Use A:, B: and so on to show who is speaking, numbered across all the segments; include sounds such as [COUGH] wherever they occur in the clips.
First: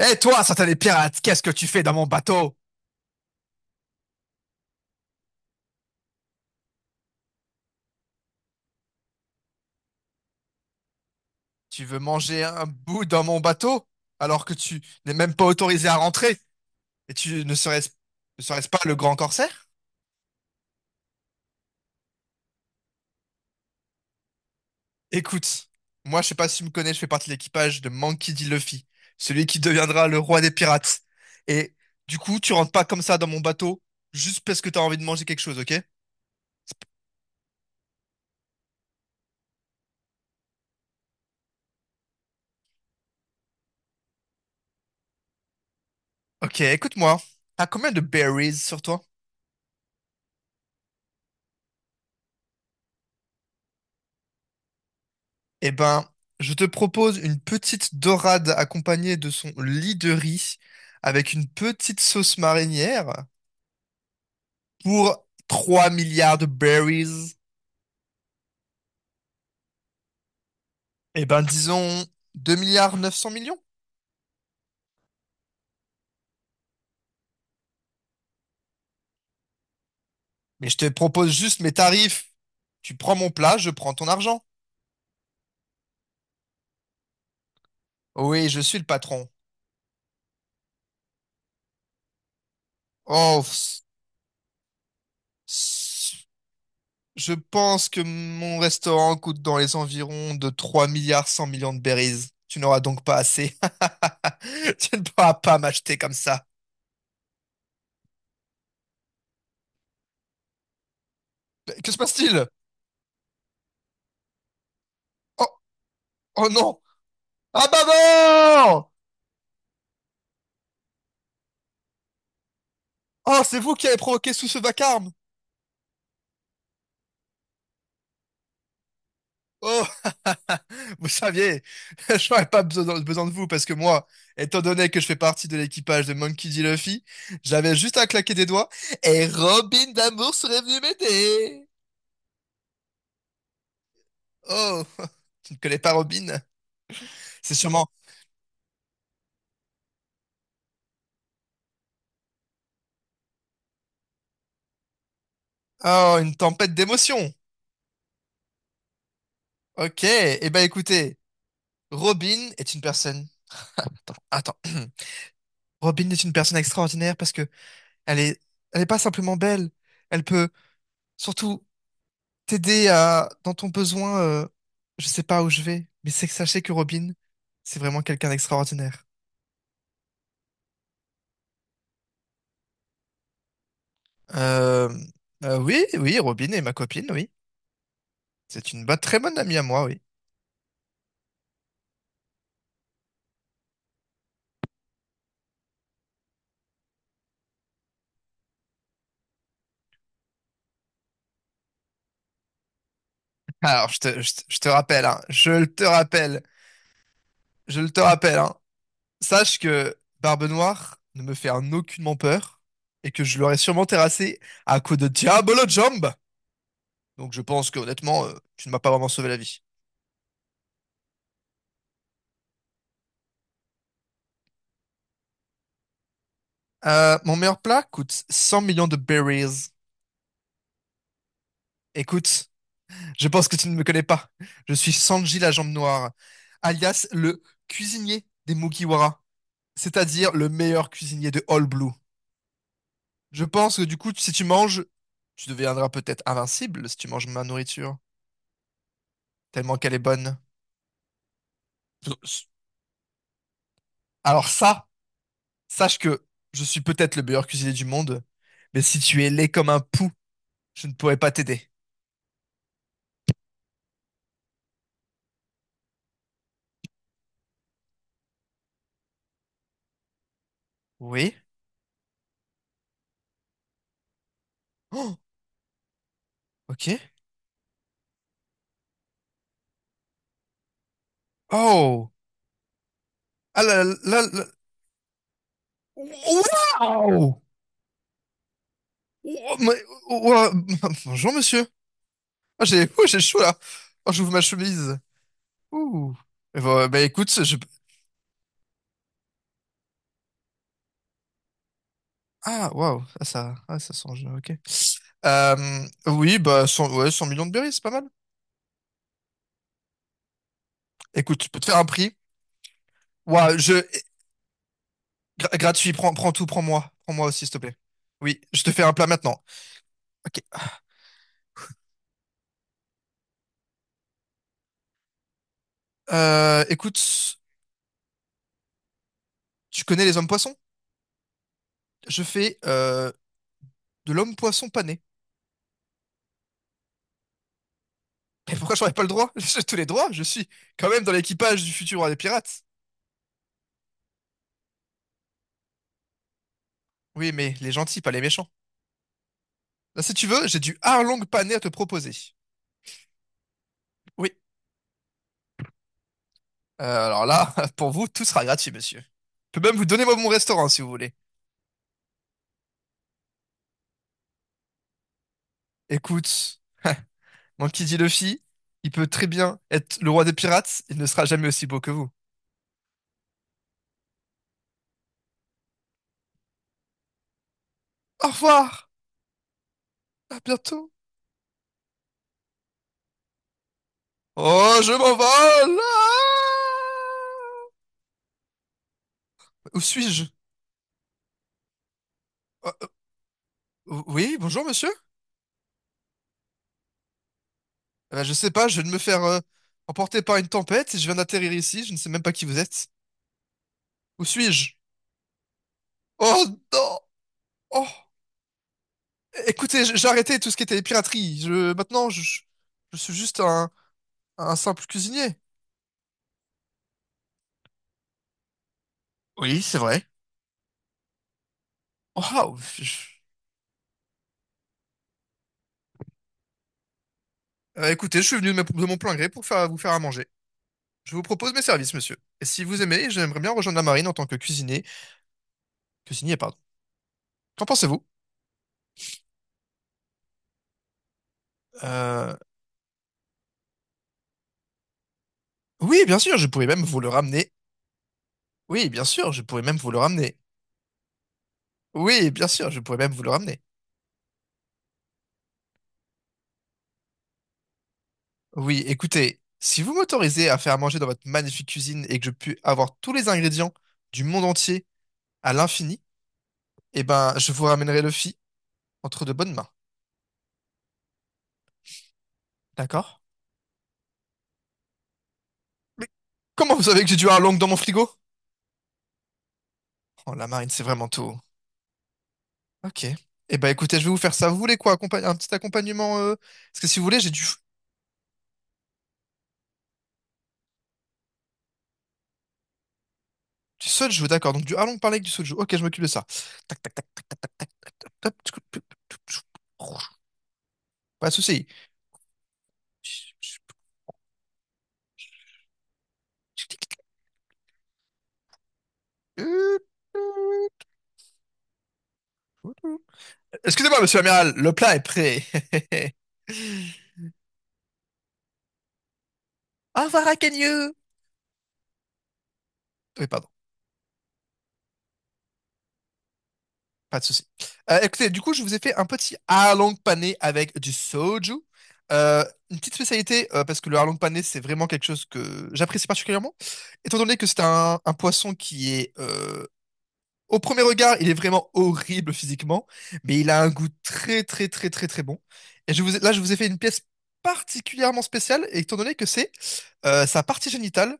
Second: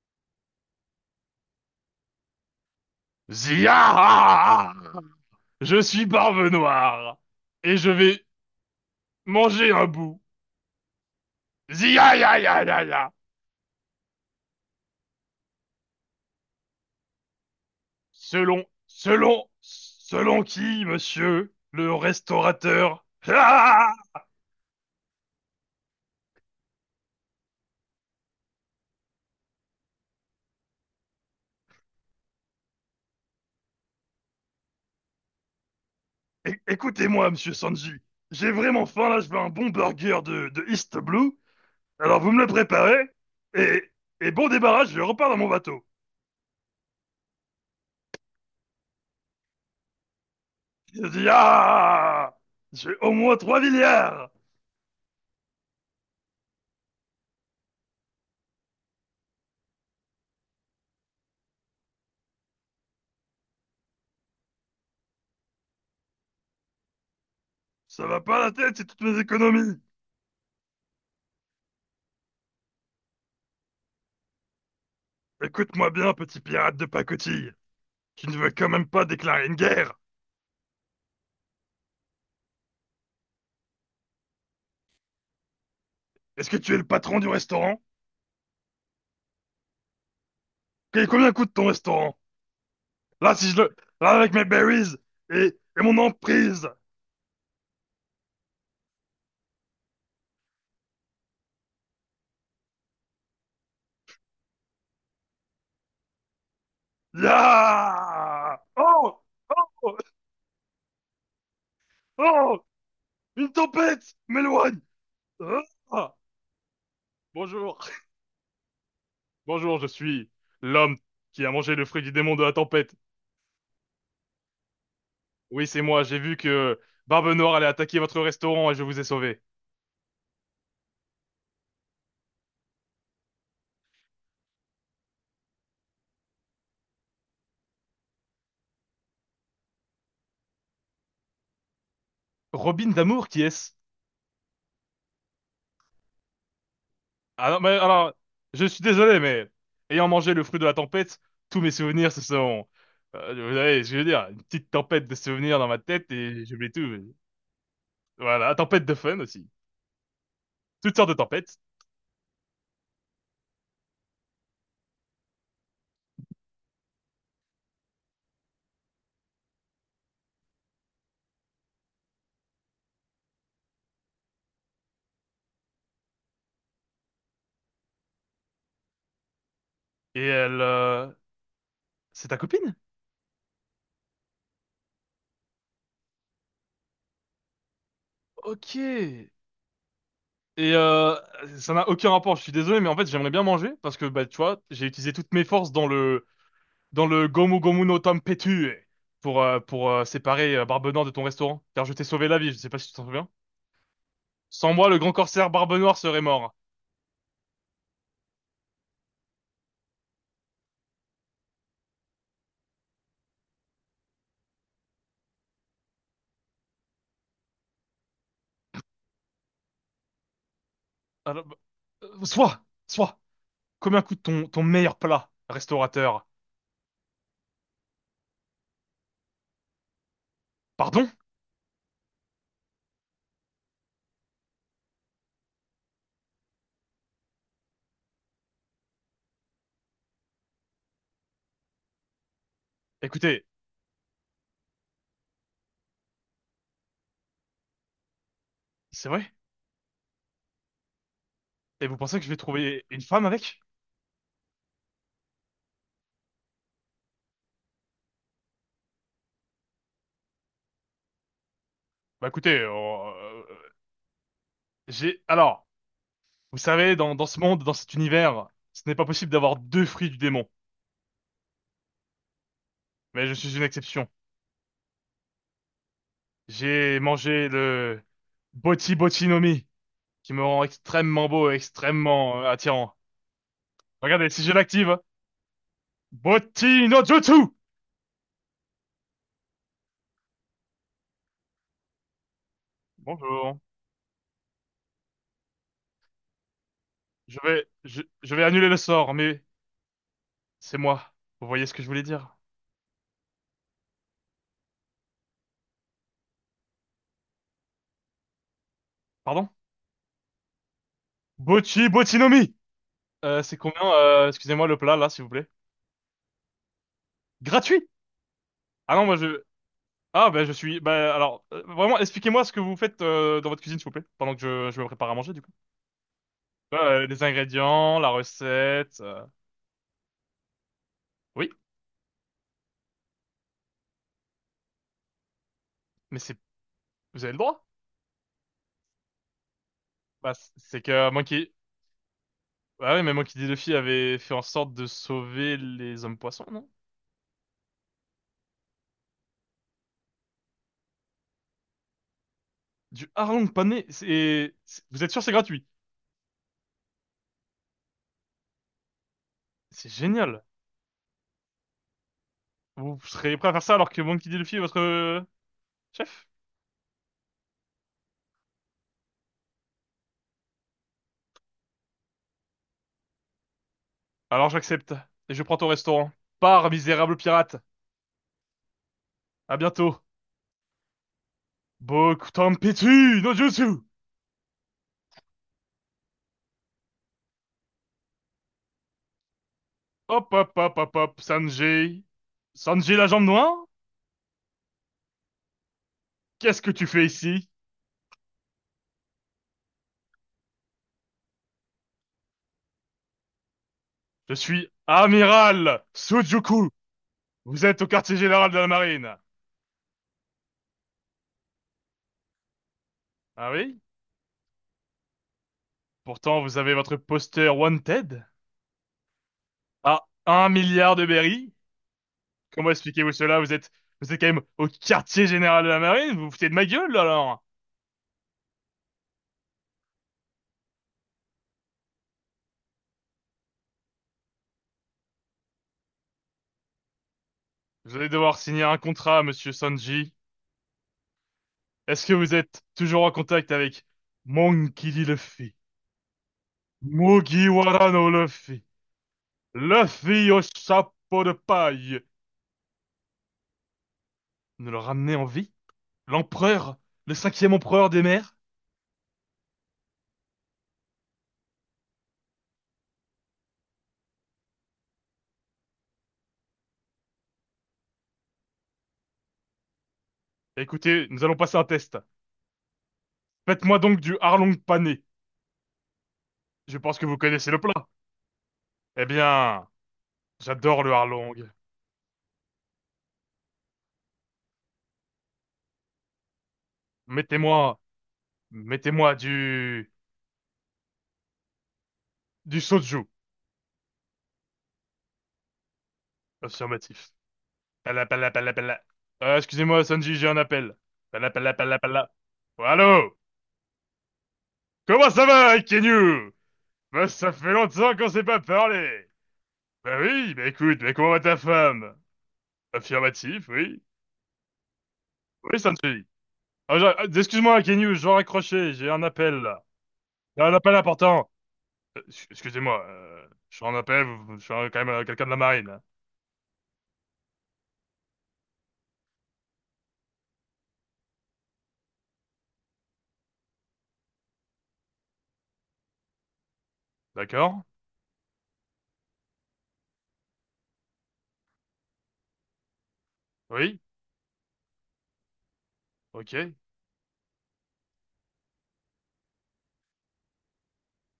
A: Eh toi, satané pirate, qu'est-ce que tu fais dans mon bateau?
B: Zia! Je suis Barbe Noire et je vais manger un bout.
A: Tu veux
B: Zia ya
A: manger
B: ya
A: un
B: ya ya.
A: bout dans mon bateau alors que tu n'es même pas autorisé à rentrer et tu ne serais-ce ne serais
B: Selon,
A: ce pas le grand
B: selon,
A: corsaire?
B: selon qui, monsieur? Le restaurateur. Ah.
A: Écoute, moi je sais pas si tu me connais, je fais partie de l'équipage de Monkey D. Luffy, celui qui deviendra le roi des pirates. Et du coup, tu rentres pas comme ça dans mon bateau juste parce que t'as envie de manger quelque chose, ok?
B: Écoutez-moi, monsieur Sanji. J'ai vraiment faim là, je veux un bon burger de East Blue. Alors vous me le préparez et, et bon débarras, je repars dans mon bateau.
A: Ok, écoute-moi. T'as combien de berries sur toi?
B: Zia! J'ai au moins 3 milliards!
A: Eh ben, je te propose une petite dorade accompagnée de son lit de riz avec une petite sauce marinière pour 3 milliards de berries.
B: Ça va pas la tête, c'est toutes mes économies.
A: Eh ben, disons 2 milliards 900 millions.
B: Écoute-moi bien, petit pirate de pacotille. Tu ne veux quand même pas déclarer une guerre?
A: Mais je te propose juste mes tarifs. Tu prends mon plat, je prends ton argent.
B: Est-ce que tu es le patron du restaurant?
A: Oui, je suis le patron.
B: Et combien coûte ton restaurant? Là,
A: Oh,
B: si je le. Là, avec mes berries et, et mon
A: s-
B: emprise.
A: je pense que mon restaurant coûte dans les environs de 3 milliards 100 millions de berries. Tu n'auras donc pas assez. [LAUGHS] Tu ne pourras pas m'acheter comme ça.
B: Ya! Oh! Oh!
A: Mais que se passe-t-il?
B: Oh! Une tempête m'éloigne!
A: Oh,
B: Ah.
A: oh non! Ah
B: Bonjour.
A: bah non!
B: Bonjour, je suis l'homme qui a mangé le fruit du démon de la tempête.
A: Oh, c'est vous qui avez provoqué tout ce vacarme!
B: Oui, c'est moi, j'ai vu que Barbe Noire allait attaquer votre restaurant et je vous ai sauvé.
A: Oh, [LAUGHS] vous saviez, [LAUGHS] je n'aurais pas besoin de vous parce que moi, étant donné que je fais partie de l'équipage de Monkey D. Luffy, j'avais juste à claquer des doigts et Robin d'amour serait venu m'aider.
B: Robin d'amour, qui est-ce?
A: Oh, [LAUGHS] tu ne connais pas Robin?
B: Ah
A: C'est
B: non, mais
A: sûrement
B: alors, je suis désolé, mais ayant mangé le fruit de la tempête, tous mes souvenirs, ce sont, vous savez ce que je veux dire, une petite tempête de souvenirs dans ma tête
A: oh, une
B: et j'oublie
A: tempête
B: tout.
A: d'émotions.
B: Voilà, tempête de fun aussi.
A: Ok, eh ben
B: Toutes sortes de
A: écoutez,
B: tempêtes.
A: Robin est une personne. Attends, attends. [CLEARS THROAT] Robin est une personne extraordinaire parce que elle est, elle est pas simplement belle. Elle peut surtout t'aider à dans ton besoin. Je sais pas où je vais, mais c'est que sachez que Robin, c'est vraiment quelqu'un d'extraordinaire.
B: Et elle, c'est ta copine?
A: Euh, oui, oui, Robin est ma copine, oui. C'est
B: Ok.
A: une bonne, très
B: Et
A: bonne amie à moi, oui.
B: euh, ça n'a aucun rapport, je suis désolé, mais en fait, j'aimerais bien manger parce que, bah, tu vois, j'ai utilisé toutes mes forces dans le, Gomu Gomu no Tempetue pour séparer Barbenant de ton restaurant, car je t'ai sauvé la vie, je sais pas si tu t'en souviens.
A: Alors, je te
B: Sans moi, le
A: rappelle,
B: grand
A: hein, je
B: corsaire
A: le
B: Barbe
A: te
B: Noire serait
A: rappelle,
B: mort.
A: je le te rappelle, hein. Sache que Barbe Noire ne me fait en aucunement peur et que je l'aurais sûrement terrassé à coups de Diabolo Jump. Donc je pense que honnêtement, tu ne m'as pas vraiment sauvé la vie.
B: Alors, soit, combien coûte ton meilleur plat, restaurateur?
A: Mon meilleur plat coûte 100 millions de berries.
B: Pardon?
A: Écoute, je pense que tu ne me connais pas. Je suis Sanji la Jambe Noire, alias le cuisinier des Mugiwara, c'est-à-dire le meilleur cuisinier de All Blue. Je
B: Écoutez,
A: pense que du coup, si tu manges, tu deviendras peut-être invincible si tu manges ma nourriture,
B: c'est vrai?
A: tellement qu'elle est bonne.
B: Et vous pensez que je vais trouver une femme avec?
A: Alors ça. Sache que je suis peut-être le meilleur cuisinier du monde, mais si tu es laid comme un pou, je ne pourrai pas t'aider.
B: Bah écoutez, j'ai... Alors, vous savez, dans ce monde, dans cet univers, ce n'est pas possible d'avoir deux fruits du démon.
A: Oui?
B: Mais je suis une exception.
A: Oh,
B: J'ai
A: ok.
B: mangé le Boti Boti no Mi, qui me rend extrêmement beau et
A: Oh!
B: extrêmement attirant.
A: Ah là là là
B: Regardez, si
A: là-
B: je l'active, Boti no
A: Waouh!
B: Jutsu!
A: Oh, mais- oh, oh, oh, [LAUGHS] bonjour, monsieur. Ah, j'ai oh, j'ai chaud là.
B: Bonjour.
A: Oh, j'ouvre ma chemise. Ouh. Eh ben, bah, écoute,
B: Je
A: je...
B: vais, je, je vais annuler le sort, mais c'est moi. Vous voyez ce que je voulais dire?
A: Ah, waouh. Ah, ça sent... Ok. Oui, bah, 100. Ouais, 100 millions de berries, c'est pas mal.
B: Pardon?
A: Écoute, je peux te faire un
B: Bochi,
A: prix.
B: Botinomi! C'est
A: Waouh,
B: combien,
A: je...
B: excusez-moi, le plat, là, s'il vous plaît?
A: Gratuit, prends, prends tout, prends-moi. Prends-moi aussi, s'il te plaît.
B: Gratuit!
A: Oui, je te fais un
B: Ah non,
A: plat
B: moi
A: maintenant.
B: je... Ah
A: Ok.
B: ben je suis... Ben alors, vraiment, expliquez-moi ce que vous faites dans votre cuisine, s'il vous plaît, pendant que je me prépare à manger, du coup. Les
A: Écoute,
B: ingrédients, la recette...
A: tu connais les hommes poissons?
B: Oui,
A: Je fais de l'homme poisson pané.
B: mais c'est... Vous avez le droit?
A: Mais pourquoi j'aurais pas le droit? [LAUGHS] J'ai tous les droits, je
B: Bah,
A: suis
B: c'est
A: quand même
B: que
A: dans
B: Monkey...
A: l'équipage du futur roi des pirates.
B: Ah oui, mais Monkey D. Luffy avait fait en sorte de sauver les hommes poissons, non?
A: Oui, mais les gentils, pas les méchants. Là, si tu veux, j'ai du harlong pané à te proposer.
B: Du hareng pané,
A: Oui.
B: c'est- Vous êtes sûr c'est gratuit?
A: Alors là, [LAUGHS] pour vous, tout sera gratuit, monsieur. Je peux même vous
B: C'est
A: donner moi mon
B: génial.
A: restaurant si vous voulez.
B: Vous serez prêt à faire ça alors que Monkey D. Luffy est votre chef?
A: Écoute, mon qui dit Luffy, il peut très bien être le roi des pirates, il ne sera jamais aussi beau que vous.
B: Alors j'accepte. Et je prends ton restaurant. Pars, misérable pirate.
A: Au revoir,
B: À bientôt.
A: à bientôt.
B: Bokutanpitsu no jutsu!
A: Oh, je m'envole. Ah, où suis-je?
B: Hop hop hop hop hop, Sanji.
A: Euh,
B: Sanji la jambe noire?
A: oui, bonjour monsieur.
B: Qu'est-ce que tu fais ici?
A: Je sais pas, je viens de me faire emporter par une tempête et je viens d'atterrir ici, je ne sais même pas qui vous êtes. Où
B: Je suis
A: suis-je?
B: amiral
A: Oh
B: Sujuku.
A: non!
B: Vous êtes au
A: Oh!
B: quartier général de la marine.
A: Écoutez, j'ai arrêté tout ce qui était piraterie. Je, maintenant, je suis juste
B: Ah oui?
A: un simple cuisinier.
B: Pourtant, vous avez votre poster Wanted
A: Oui, c'est
B: à
A: vrai.
B: 1 milliard de berries.
A: Waouh!
B: Comment expliquez-vous cela? vous êtes quand même au quartier général de la marine? Vous vous foutez de ma gueule, alors?
A: Écoutez, je suis venu de, de mon plein gré pour faire, vous faire à manger. Je vous propose mes services, monsieur. Et si vous aimez, j'aimerais bien rejoindre la marine en tant que cuisinier. Que signé, pardon. Qu'en
B: Vous
A: pensez-vous?
B: allez devoir signer un contrat, monsieur Sanji. Est-ce que vous
A: Euh,
B: êtes toujours en contact avec Monkey D. Luffy,
A: Oui, bien sûr, je pourrais même vous le ramener.
B: Mugiwara no Luffy,
A: Oui, bien sûr, je pourrais même vous le
B: Luffy
A: ramener.
B: au chapeau de paille?
A: Oui, bien sûr, je pourrais même vous le ramener.
B: Nous le ramener en vie? L'empereur? Le cinquième empereur des mers?
A: Oui, écoutez, si vous m'autorisez à faire à manger dans votre magnifique cuisine et que je puis avoir tous les ingrédients du monde entier à l'infini, eh ben, je vous ramènerai Luffy entre de bonnes mains.
B: Écoutez, nous allons passer un test.
A: D'accord?
B: Faites-moi donc du harlong pané.
A: Mais comment
B: Je
A: vous
B: pense
A: savez
B: que
A: que j'ai
B: vous
A: dû un
B: connaissez
A: long
B: le
A: dans
B: plat.
A: mon frigo?
B: Eh bien,
A: Oh, la marine, c'est
B: j'adore le
A: vraiment tout.
B: harlong.
A: Ok. Eh ben, écoutez, je vais vous faire ça. Vous voulez quoi? Un petit accompagnement? Parce que si vous voulez, j'ai du,
B: Mettez-moi, mettez-moi du soju.
A: Du soju, d'accord. Donc du harlong parlé avec du soju. Ok, je m'occupe de ça.
B: Affirmatif. Pala, pala, pala, pala. Excusez-moi,
A: Hop.
B: Sanji, j'ai un appel.
A: Pas
B: Pala,
A: de
B: pala,
A: souci.
B: pala, pala. Oh, allô? Comment ça va, Kenyu? Bah, ça fait longtemps qu'on s'est pas parlé. Bah oui, bah écoute, mais comment va ta femme? Affirmatif, oui.
A: Excusez-moi, monsieur l'amiral, le plat est prêt.
B: Oui, Sanji.
A: [LAUGHS]
B: Ah, excuse-moi, Kenyu, je dois raccrocher, j'ai un appel, là.
A: Au revoir,
B: J'ai un appel
A: Akenyu.
B: important. Euh, ex- excusez-moi,
A: Oui,
B: euh,
A: pardon,
B: je suis en appel, je suis quand même quelqu'un de la marine. Hein.
A: pas de souci. Écoutez, du coup, je vous ai fait un petit harlong pané avec du soju. Euh, une petite spécialité, parce que le harlong pané, c'est vraiment quelque chose que j'apprécie particulièrement. Étant donné que c'est
B: D'accord?
A: un poisson qui est au premier regard, il est vraiment horrible physiquement, mais il a un
B: Oui?
A: goût très très très très très bon. Et là,
B: Ok.
A: je vous ai fait une pièce particulièrement spéciale, étant donné que c'est sa partie génitale.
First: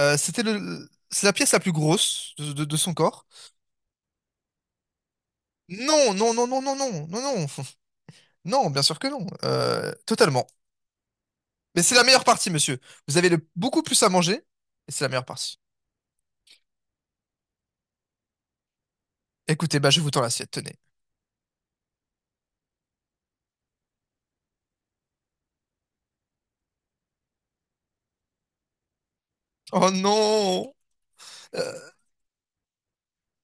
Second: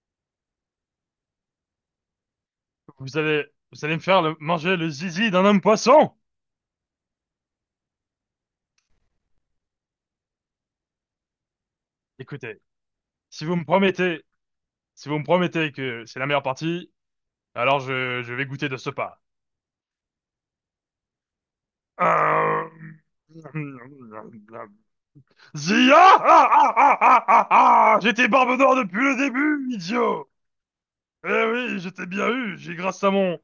A: C'était le, c'est la pièce la plus grosse de, de son
B: Vous
A: corps.
B: allez, vous allez me faire manger le zizi d'un homme poisson?
A: Non, non, non, non, non, non, non, non, [LAUGHS] non, bien sûr que non, euh, totalement. Mais c'est la meilleure partie,
B: Écoutez.
A: monsieur. Vous avez
B: Si
A: le,
B: vous me
A: beaucoup plus à
B: promettez
A: manger, et c'est la meilleure partie.
B: Que c'est la meilleure partie, alors je vais goûter de ce pas.
A: Écoutez, bah je vous tends l'assiette, tenez.
B: Euh, Zia! Ah, ah, ah, ah, ah, ah. J'étais Barbe Noire depuis le début,
A: Oh
B: idiot!
A: non!
B: Eh oui,
A: Euh,
B: j'étais bien eu, j'ai grâce à mon,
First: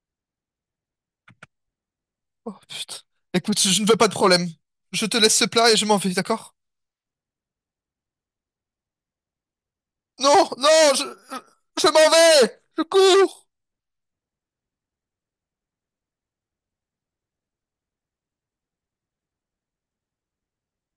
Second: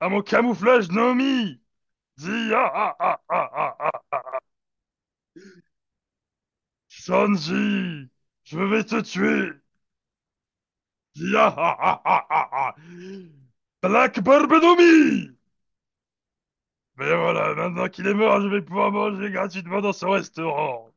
B: à mon camouflage Nomi!
A: oh
B: Zia! Ah,
A: putain.
B: ah, ah,
A: Écoute, je ne
B: ah,
A: veux pas de
B: ah.
A: problème. Je te laisse ce plat et je m'en vais, d'accord?
B: Sanji! Je vais te tuer!
A: Non, non,
B: Zia! Ah,
A: je
B: ah,
A: m'en
B: ah, ah,
A: vais!
B: ah.
A: Je cours!
B: Black Barbe Nomi! Mais voilà, maintenant qu'il est mort, je vais pouvoir manger gratuitement dans ce restaurant.